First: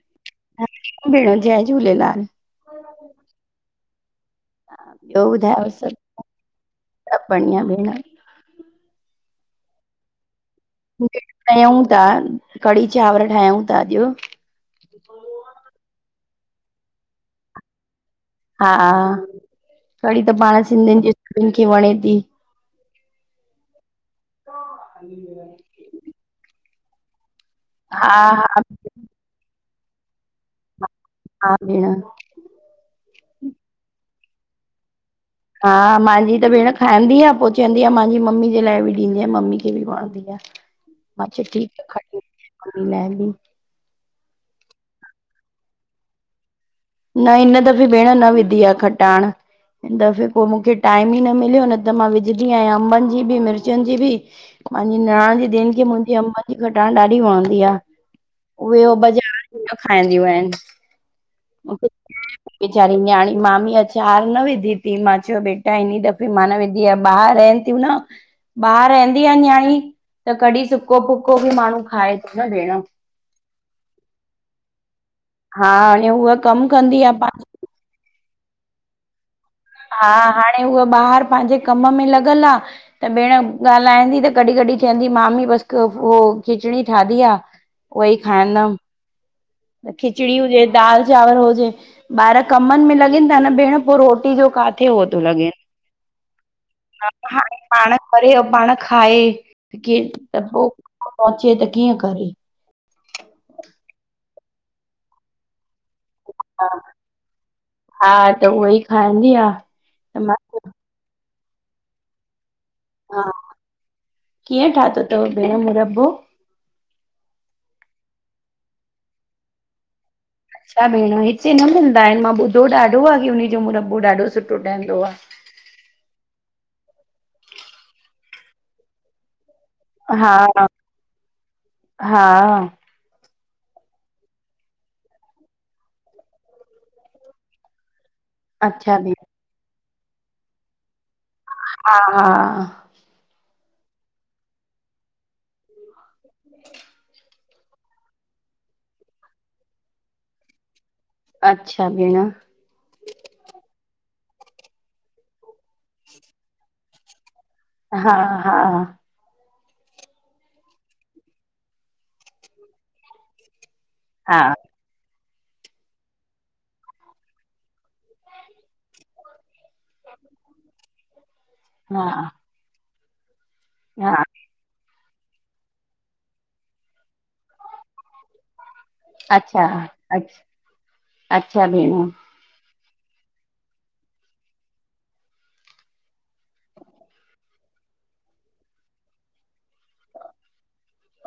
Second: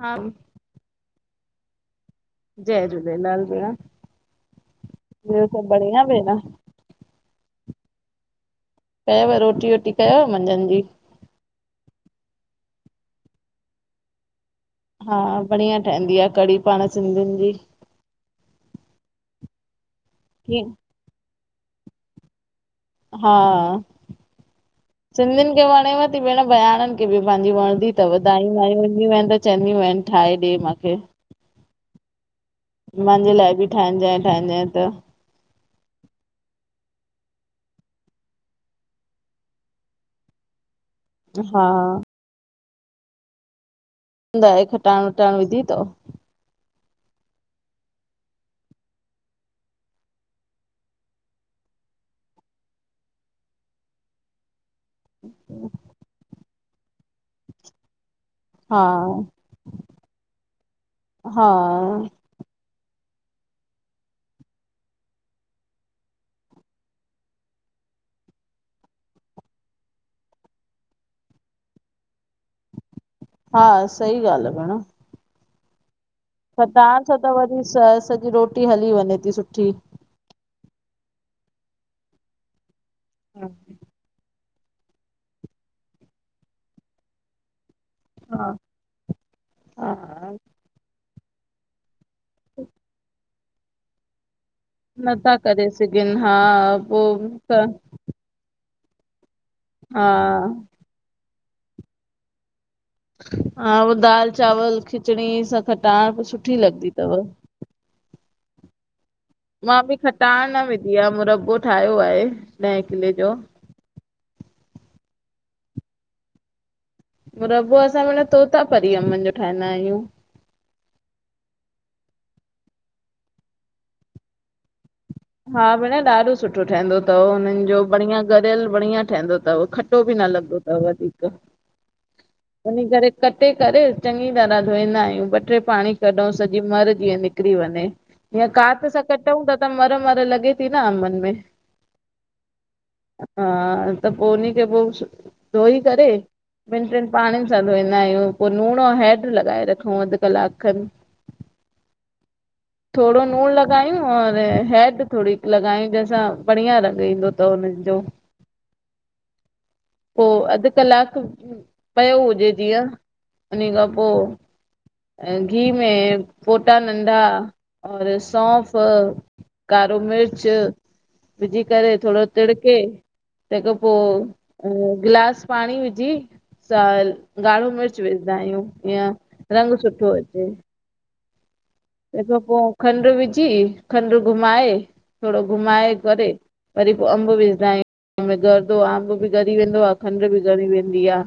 हा। ह भेण जय झूलेलाल। जय झूलेलाल भेण। हा, ॿियो सभु ॿुधायो सभ? बढ़िया भेण सभ बढ़िया भेण। कयव रोटी वोटी कयव मंझंदि जी? कयऊं ता, कढ़ी चांवर ठाहियूं ता अॼु, हा, बढ़िया ठहंदी आ कढ़ी पाण सिंधियुनि जी, हा, कढ़ी त पाण कीअं सिंधियुनि जे सभिनि खे वणे ती। हा, सिंधियुनि खे वणेव ती भेण, बयााणनि खे बि पंहिंजी वण दी हा तव दायूं हा मांयूं ईंदियूं आहिनि त चवंदियूं आहिनि ठाहे ॾे मांखे। हा भेण। मांजे लाइ बि ठाहजांइ ठाहजें त, हा, मांहिंजी त भेण खाईंदी आ, पो चवंदी आ मांजी मम्मी जे लाइ बि ॾींजें, मम्मी खे बि वणंदी आ। अचछा हा ठीक आहे खी खी लेंदी [unintelligible] न हे खटाण वटाण विधी तव? न इन दफ़े भेण न विधी आ, खटाण। हिन दफ़े पो मूंखे टाइम ई न मिलियो, न त मां विझंदी आहियां अंबनि जी बि, मिर्चनि जी बि, पंहिंजी निणान जी धीन खे मुंहिंजी अम्बन जी घटाण ॾाढी वणंदी आ, हा उहे ओ बाज़ारि जी न खाईंदियूं आहिनि। हा। वेचारी ॼाणी मामी अचार न विधी ती मां चयो बेटा हिनई दफ़े मां न विधी आ ॿारिइन। थिय न [inaudible] ॿाहिरि रहंदी आ न्याणी त कॾीं सुको- फुको बि माण्हू खाए तो न भेण, हा सही ॻाल्हि आ भेण। हा, हिअं उह कमु कंदी खटाण आ, सां त पा वरी स सॼी रोटी हली वञे ती सुठी। हा, हाणे हूअ ॿाहिरि पांहिंजे कम में लॻल आ, त भेण ॻाल्हाईंदी त कॾीं -कॾीं थीयंदी मामी बसि उ खिचड़ी ठादी आ, उह ई हा खाईंदमि। हा खिचड़ी हुजे, दाल चांवर हुजे, ॿार कमनि में लॻनि न -न भेण पो रोटी जो का नथा करे सघनि हा पोइ पर ऐं पाण खाए क हा त पोइ पहुचे त कीअं करे हा पोइ दाल चावल खिचड़ी सां खटाण सुठी हा लॻंदी अथव हा त उहो ई खाईंदी आ मां बि त मां खटाइाण न विझधी आहे मुरब्बो ठाहियो आहे ॾह किले हा जो कीअं ठाातो थव भेण मुरब्बो मुरब्बो असां माना तोता परी अम्भन जो ठाहींदा आहियूं छा भेण हिते न मिलंदा आहिनि मां ॿुधो ॾाढो आहे की उजो मुरब्बो ॾाढो सुठो ठहंदो आहे हा भेण ॾाढो सुठो ठहंदो अथव हुननि जो बढ़िया गरियल बढ़िया ठहंदो अथव खट्टो बि न लॻदो हा तव वधीक हा वनी करे कटे करे चङी तरह धोईंदा आहियूं ॿ टे पाणी कढूं सॼी मर जीअं निकिरी वञे या कांत अच्छा सां भेण कटूं था त मर मर लॻे थी न अम्भनन में हा हा हा त पोइ उनी खे पोइ धोई करे ॿिनि टिनि पाणीनि सां धोईंदा आहियूं पो लूणुो हैड लॻाए रखूं अधु कलाकु खनि अच्छा भेण थोरो नूणु लॻायूं र हैड थोरी लॻायूं जैसां बढ़िया रंग ईंदो अथव हुनज हा- हा पोइ अधु कलाकु पियो हुजे जीअं उन खां पोइ हा घी में फोटा नंढहा और सौंफ़ कारो मिर्च विझी करे थोरो हा तिड़के तंहिंखां हा पोइ गिलास पाणी विझी अ ॻाढ़ो मिर्च विझंदा आहियूं जिअं अच्छा रंग सुठो अछ अचे अच्छा भेण तंहिंखां पोइ खंडु विझी खंडु घुमाए थोरो घुमाए करे वरी पोइ अम्ब विझंदा आहियूं में गरदो आहे अम्ब बि ॻरी वेंदो आहे खंड बि री वेंदी आहे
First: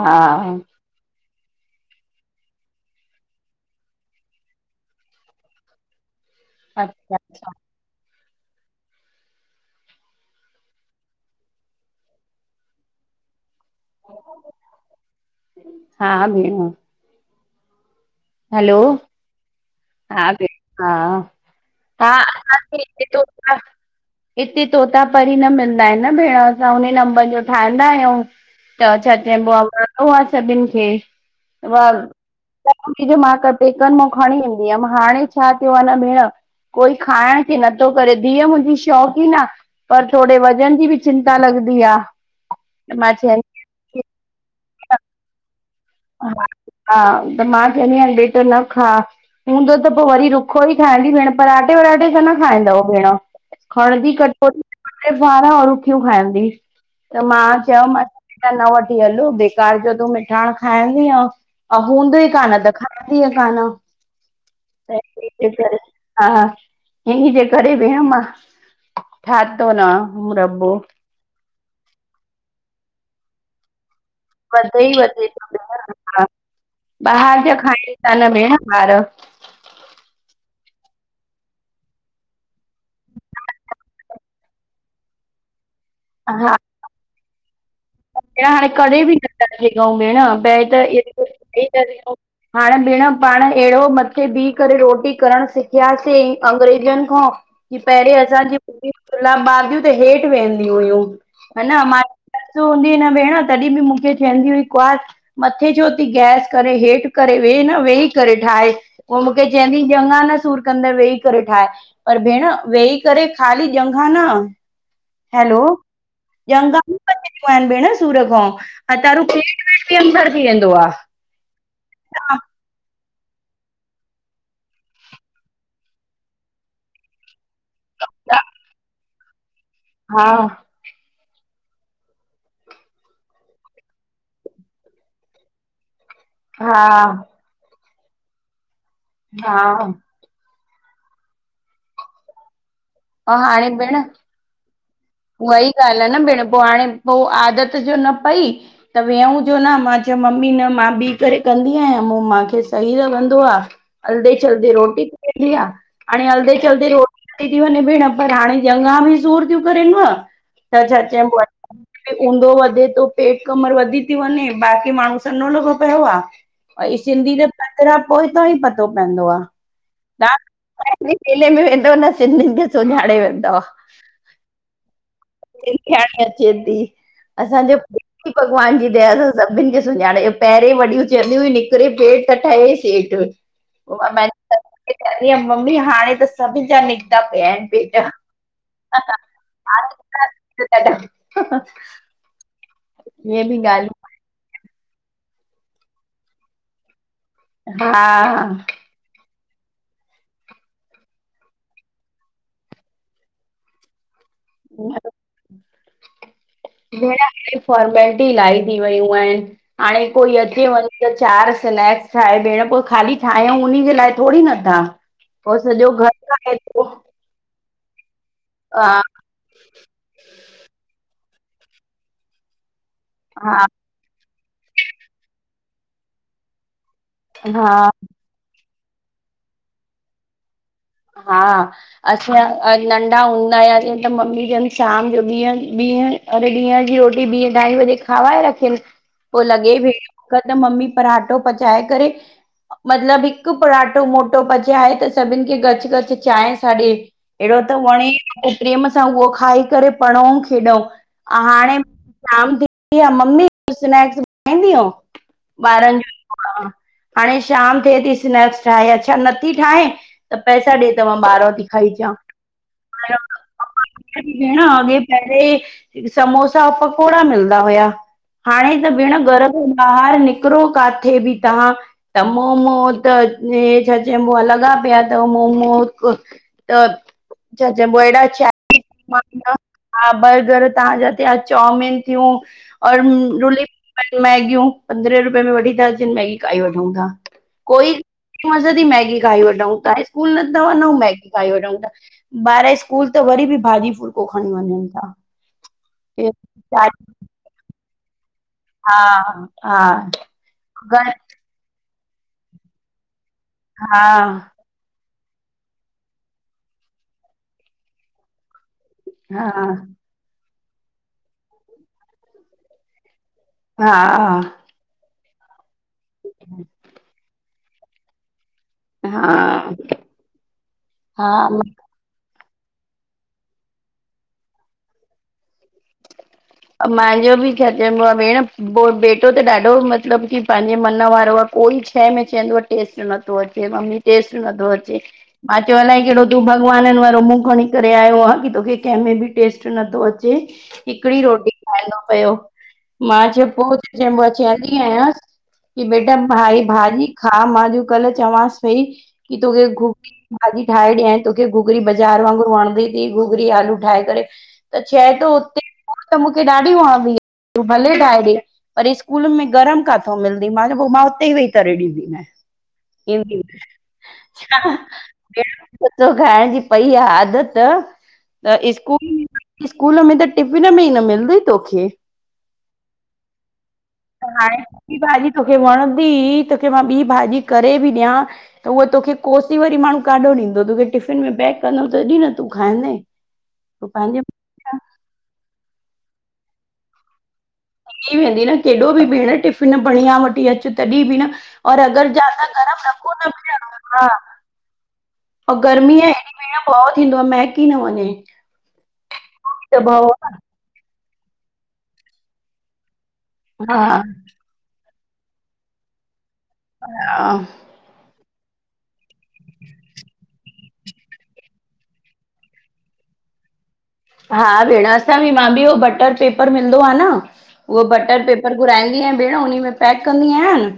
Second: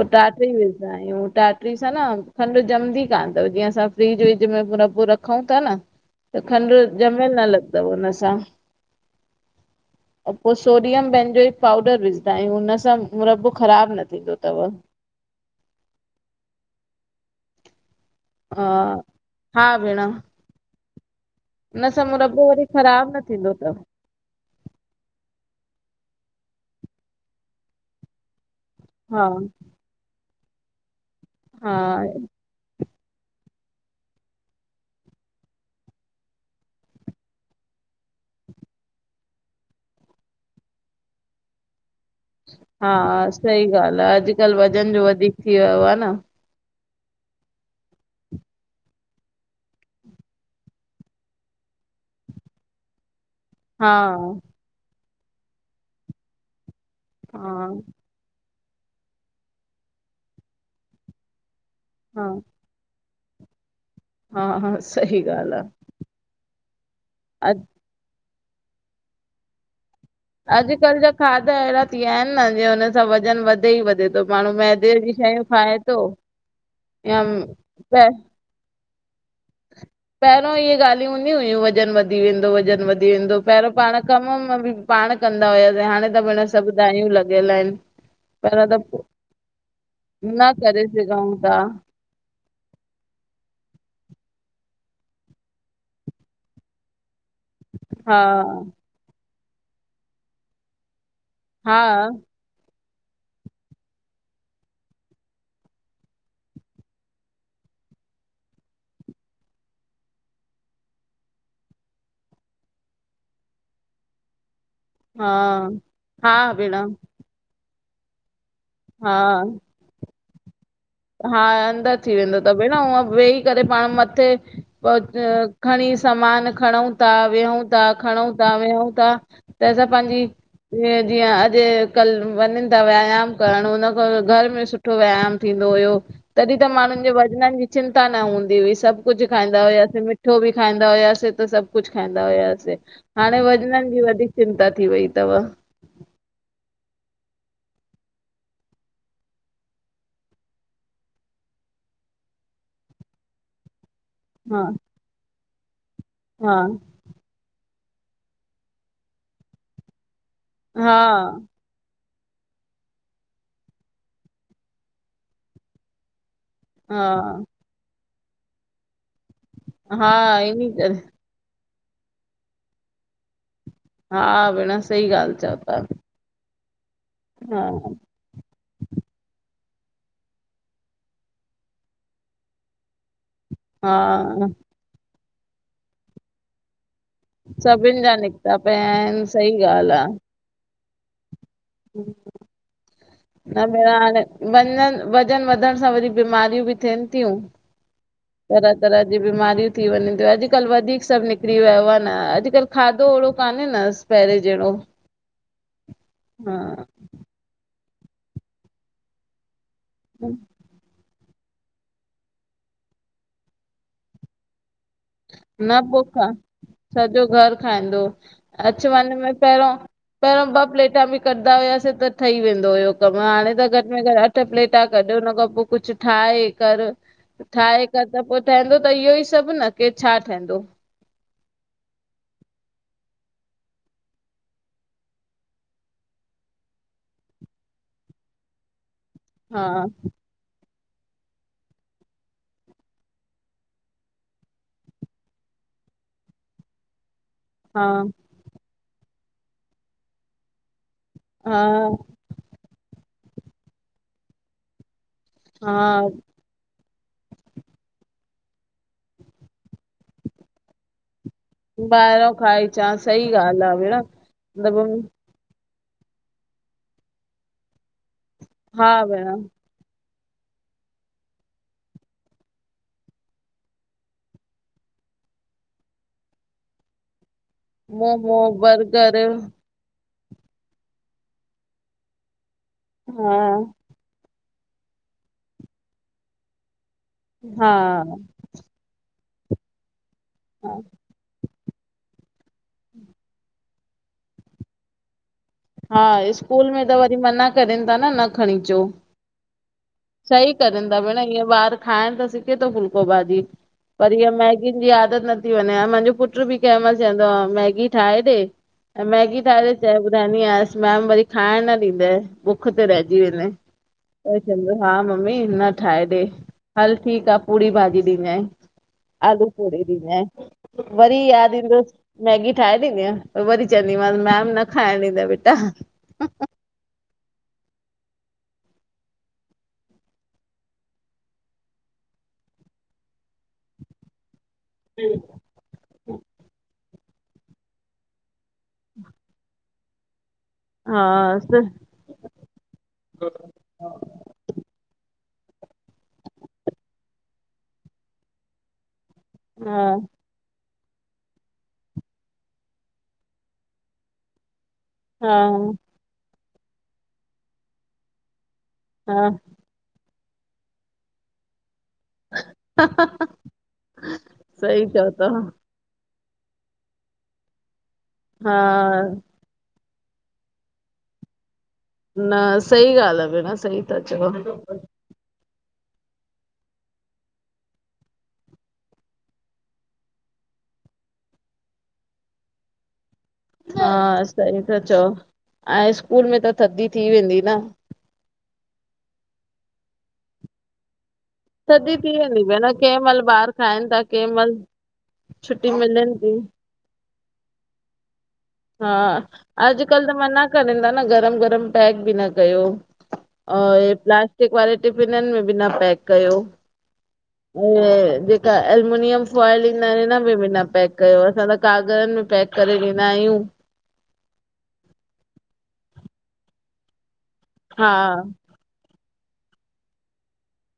पोइ टाट ई मिल दारूं टाटरी सां न खंडु जमंद कान अ जीअं असां फ्रि पूरापू रखूं था न त खंडु अच्छा ॼमियल न लॻंदव हुन सां [inaudible] पोइ सोडियम पंहिंजन जो ई पाउडर विझंदा आहियूं हुनसां रब ख़राबु न थींदो अथव हा भेण हा हा हा भेण हा भेण हा हिन स हा मुरब्बो वरी असांखे हिते ख़राब न तोता थींदो अथव हिते तोता परी न मिलंदा आहिनि न भेण असां हुन नंबर जो ठाहींदा आहियूं त छा हा चइबो आहे सभिनि खे हा ममी जो मां क पेकनि मां खणी ईंदी हुयमि हाणे छा थियो आहे न भेण कोई खाइण क नथो करे धीअ मुंहिंजी शौक़ी न आहे पर थोरे वज़न जी बि चिंता लॻंदी आह हा सही ॻाल्हि आहे अॼुकल्ह वज़न जो वधीक थी वियो आहे न हा त मां चवंदी आां बेटा न खा हूंदो त पोइ वरी रुखो ई खाईंदी भेण पराठे वाटे सां न खाईंदव भेण हा खणंदी कटोती औरखियूं खाईंदी त मां हा चयोमस त न वठी हलो बेकार जो तूं मिठाण खाईंदीअ हा हूंदुई कान त खाना हा हा सही ॻाल्हि आहे करे [unintelligible] हा इनही जे अॼु करे वेहम [unintelligible] मां ठातो न मुरब्बो अॼुकल्ह जा खाधा अहिड़ा थी विया आहिन न जीअं हुननि सां वज़न वधे ई वधे त माण्हू वधे ई मैदे जी वधे शयूं थो खाए भेण थो हा या ॿाहिरि जा खाइन प ता न भेण ॿार पहिरों इहे ॻाल्हियूं हूंदी हुयूं वज़न वधी वेंदो वज़न वधी वेंदो पहिरों पाण कम में बि पाण कंदा हुयासीं हाणे त भेण हा सभु दायूं लॻियल आहिन हाणे कॾहिं [unintelligible] बि नथा सिघऊं भेण न पहरि करे तो सघूं था एतिरो हाणे भेण पाण अहिड़ो मथे बीह करे रोटी करणु सिखियासीं अंग्रेजनि खां की पहिररीं हा असांजी लामारियूं [unintelligible] त हेठि वेहंदी हुयूं ह हा न जद हूंदी हुई न भेण तॾहिं बि मूंखे चवंदी हुई कुआर मथे छो थी गैस करे हेठि करे वेह न वेही करे ठाहे पोइ मूंखे चवंदी ज ॾ्यंघा न सूर कंदे वेही करे ठाहे पर भेण वेही करे खाली ॾ्यंघा न हा हलो हा ॾ्यंघ भेण भेण सूर खां अथारु हा पेट वेट भी अंदर थी वेंदो आहे हा अंदरि थी वेंदो त भेण हूअ वेही करे पाण मथे प खणी सामान खणूं था वेहूं था खणूं था वेहूं था त असां पंहिंजी जीअं जीअं अॼु कल वञनि था व्यायाम करणु हुनन खां घर में सुठो व्यायाम थींदो तॾहिं त हा माण्हुनि जे वज़ननि जी चिंता न हूंदी हुई सभु कुझु खाईंदा हा हुआसीं मिठो बि खाईंदा हुआसीं त सभु कुझु खाईंदा हुआसीं ऐं हाणे वज़ननि भेण जी वधीक चिंता थी वई अथव उहा ई ॻाल्हि आहे न भेण पोइ हाणे पोइ आदत जो न पई त वेहूं जो न मां चयोय मम्मी न मां ॿी करे कंदी आहियां म मूंखे सही लॻंदो आहे हलधे हा चलदे रोटी ठयी वेंदी आं हलधे हा चलदे रोट थी वञे भेण पर हाणे ॾ्यंघा बि सूर थीयूं करेनव छा चइबो आहे ऊंधो वधे थो पेट कमर वधी थी वञे बाक़ी माण्हू सनो लॻो पियो आहे हा सिंधी जे हा पत पोइ [unintelligible] त ई पतो पवंदो आहे हा हिनी करे मेले में वेंदव न सिंधियुनि खे सुञाणे वेंदव हा भेण सही ॻाल्हि चओ था सिंधियाणी अचे थी हा असांजे भॻवान जी दया सां सभिनि खे सुञाणे पहिरें वॾियूं चवंदिय हुई निकिरे पेट त ठहे सेठ हा ममी हाणे त सभिनि जा निकता सभिनि जा निकिता पिया आहिन सही ॻाल्हि आं हा हा न निराण वञनि वज़न वधण सां वरी बीमारियूं बि थियनि थियूं हा ह तरह तरह जी बीमारियूं थी वञ थियूं अॼुकल्ह वधीक सभु निकिरी वियो आहे न अॼुकल्ह खाधो ओहिड़ो कान्हे न पहिरे जेहणो हा भेण हाणे फॉर्मेलिटी इलाही थी वयूं आहिन हाणे कोई अचे वञ त चार स्नैक्स ठाहे भेण, पो खाली ठाहियूं उन्ही जे लाए थोङी न था! पो न सॼो पोइ खा घर खाए थो। सॼो घरु खाईंदो, अचु हा वंञ में पेंरों पेंरियों ॿ प्लेटा बि कढंदा हुआसीं त ठही वेंदो हुयो कमु, हाणे हा त घट में घट अठ प्लेटा कढु, हुन खां पो कुझु ठाहे कर, ठाहे हा कर त पो ठहंदो त इहो ई सब न कि छा ठहंदो? हा असां नंढा हूंदा आ जींअं त मम्मी जन शाम जो ॾीहं, ॾीह अरे ॾींहं जी रोटी ॿीं -अंढाई बजे खाराइ रखियन, पो हा लॻे बि हिकदम मम्मी परांठो पचाए करे मतलब हिकु पराटो मोटो पचाए त सभिन खे गड करे चांएं सा ॾे, अहिड़ो त हा वंणे पो प्रेम सां उहो खाई करे पढ़ऊं खेॾूं, अंउ हा हाणे शाम थींदी आ ऐं मम्मी स्नैक्सा ठांईंदी ॿारनि हा जो। हा हाणे शाम थिए थी, स्नैक्स ठाहे, अच्छा नथी ठाहे त पैसा ॾे त मां ॿारहों थी खाई अचां। ॿाहिरों खाई अचां सही ॻाल्हि आहे भेण मतिलब समोसा औ पकोड़ा मिलदा हुया। हाणे त भेण घर खां ॿाहिर निकिर काथे बि त मोमो त छा चइबो लॻा पिया मोमो मोमो बर्गर [unintelligible] हा बर्गर तव्हांजा थिया, चौमिन थियूं और हा मैगियूं, पंद्रहें रुपये में वठी था अचनि मैगी खाई वठंऊं था। हा तादी मैगी खाई वठंऊ ता, स्कूल नंदा न हू मैगी खाई वठऊं था। ॿार स्कूल त वरी बि भाॼी फुलको खणी वञंनि था। हा स्कूल में त वरी मना करेन ता न, न खणी अचो। हा हा हा सही करंन ता भेण, ईअं ॿार खाइण त सिेखन ता फुलको भाॼी, हा पर इअ मैगी मैगी जी आदत नथी वंञे, ह मुंहिंजो पुट बि कंहिं मइल चवंदो आ, मैगी ठाहे ॾे। मैगी हा ठाहे करे चए ॿुधाईंदी आयांसि, मैम वरी खाइण न ॾींदई बुक्ख ते रहिजी वेंदे। हा पो चवंदो हा मम्मी न ठाहे ॾे, हल ठीकु आ पूड़ी भाॼी ॾिजंइ, आलू हा पूरी ॾिजंइ, वरी हा याद ईंदुस मैगी ठाहे ॾींदीअं, वरी चवंदम मैम न खाइण ॾींदए बेटा। महांजो बि छा चएब आ भेण, बेटो त ॾाढो मतलबु कि पंहिंजे मन वारो आ। कोई शै में चवंदो टेस्ट नथो अचे, मम्मी टेस्ट नथो अचे। मां चयो अलाए कहिड़ो तूं भॻवाननि वारो मुंहुं खणी करे आयो आ कि तोखे कंहिंमें बि टेस्ट अचे हा हिकिड़ी, रोटी खांइंदो पयो, मां च जं मां चंअंदी आहियांस कि बेटा, भाई भाॼी खा, मां कल चवांस पई कि तोखे हा गोबी भाॼी ठाहे ॾियांई तोखे घुघरी बाज़ार वांगुरु वणंदी थई, घुगरी आलू ठाहे करे त चए तो हा उते त मूंखे ॾाढी वणंदी आ, तूं भले ठाए डे पर स्कूल हा में गरम काथे मिलंदी, मां चयो पो मां हुते वेई करे ॾींदी। इ सही चओ था [inaudible] खाइण जी पई आ आदत हा त स्कूल स्कूल में त टिफ़िन में ई न मिलंदी तोखे। न सई ॻाल्हि आ भेण, सही ता हाणे चओ। ॿी भाॼी तोखे वणंदी तोखे मां ॿी भाॼी करे बि ॾियां त उह तोखे कोसी वरी माण्हू काॾो ॾींदो तोखे टिफ़िन में पैक कंदमि तॾी न तूं खाईंदे। तूं हा पंहिंजे सही त चओ, ऐं स्कूल में त थधी थी वेंदी न। थी वेंदी न, केॾो बि भेण टिफ़िन बणिया वठी अच तॾी बि न और थदी अगरि थी वेंदी ज्यादा भेण, गरम कंहिं रखो महिल न ॿार भेण खाइनि ता हा कंहिं महिल छुटी मिलनि ती। ॿहो थींदो आ महकी न वञे। हा अॼकल्ह त मना करेनि ता न गरम गरम पैक बि न कयो। और हा प्लास्टिक वारे टिफिननि में बि न पैक कयो। अ हा ऐं जेका एल्यूमिनियम फॉइल ईंदा आहिनि इन में बि न पैक कयो असां त कागरनि में पैक करे ॾिंदा आयूं। हा भेण असां बि मां बि उहो बटर पेपर मिलंदो आ न, उहो हा बटर पेपर पर घुराईंदी आहियां भेण उनी में पैक कंदी आहियांनि।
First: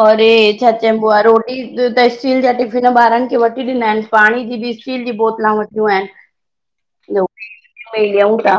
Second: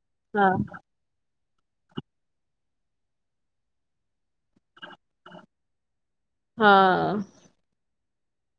औरे हा छा चैबुआ रोटी तसि स्टील जा टिफ़िन ॿारनि खे वठी ॾिना आहिनि, पाणी जी बि स्टील जी बोतला वठियूं आहिनि। हा इयो पे लयूता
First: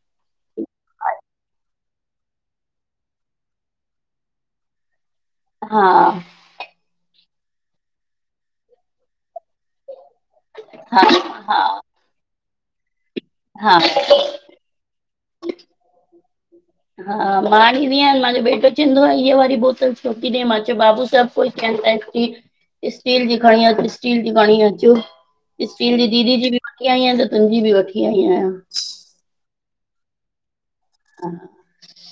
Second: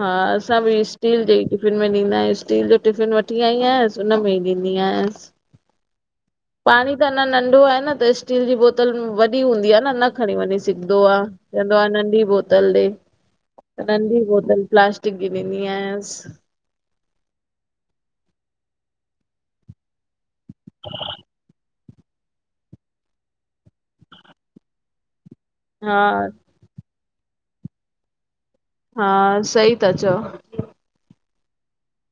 हा असां बि स्टील जे टिफ़िन में ॾींदा आहियूं, स्टील जो टिफ़िन वठी आई आय। हुन में ही ॾींदी आसि। हा पाणी त अञां नंढो आ न त स्टील जी बोतल वॾी हूंदी आ न, न खणी वञी सिघंदो हा आ, हा चवंदो आ नंढी बोतल ॾे, हा नंढी बोतल प्लास्टि क ॾींदी आहियांसि। हा मां आणींदी आहियां, मांजो बेटो चवंदो आ ये वारी बोतल छो ती ॾे, मां चयो बाबू सभु कोई कहता है की स्टील जी खणी अच स्टील जी खणी अच, स्टील हा जी दीदी जी बि वठी आई आयां त तुंहिंजी बि वठी आई आयां। हा सही ता चओ। हा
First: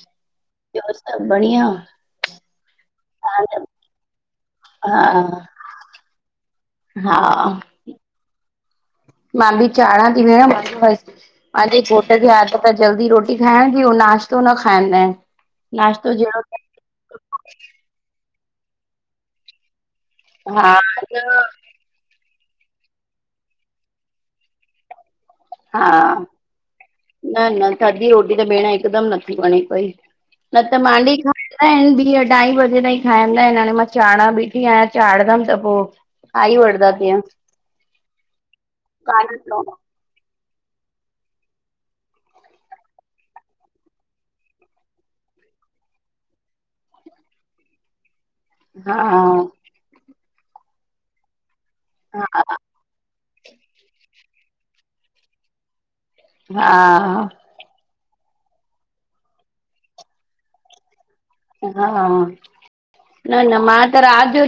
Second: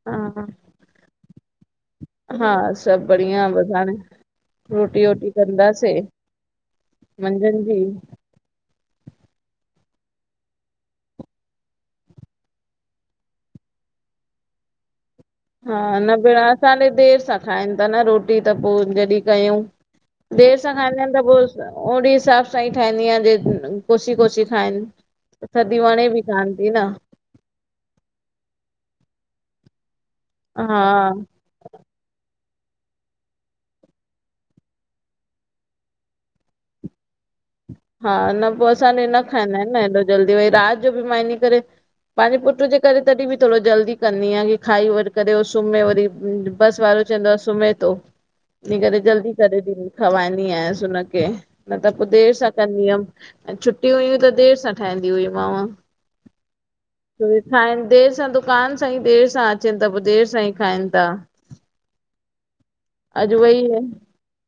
हा ॿयो सभु, बढ़ि ढिया हा सभु बढ़िया बसि हाणे रोटी-वोटी हा कंदासीं हा मंझंदि जी मां बि चाढ़ा ती भेण बसि। मांजे घोटु खे आदत आ जल्दी रोटी खाइण जी, उ नाश्तो न खाईंदा आहिनि। हा नाश्तो न भेण जहिड़ो असां ॾे देरि सां खाइनि ता न रोटी, त पो जॾी कयऊ। देरि हा सां खाईंदा आहिनि त न पो ओड़े हिसाब सां ई ठाहींदी आहियां, जे कोसी कोसी खाइनि। त थदी हा वणे बि कानि ती न। न न थदी रोटी त भेण हिकुदमि नथी वणे पई, न त हा। मानी खा असां ॿी अढाई बजे ताईं खाईंदा आहिनि हाणे मां चढ़ा बीठी आहियां चाढ़ंदमि त पो खाई वठदा तीए। हा न पो असां ॾे न खाईंदा आहिनि न हा हेॾो जल्दी, वरी राति जो बि मां इने करे पांजे पुट्र जे करे तॾहिं बि थोडो जल्दी कंदी आय की जीअं खाई वरी करे सुम्हे वरी बस वारो चईंदो सुम्हें तो। इन करे जल्दी करे ॾी, खवाईंदी आयसि हुनखे, न त पो देर सां कंदी हअम। ऐं छुट्टी हुयूं त देर सां ठाहींदी हुई माव। हा खाइनि देर सां दुकान सां ही देर सां अचनि था पो देर सां ही खाइनि था। हा न अॼु न वई मां त रात जो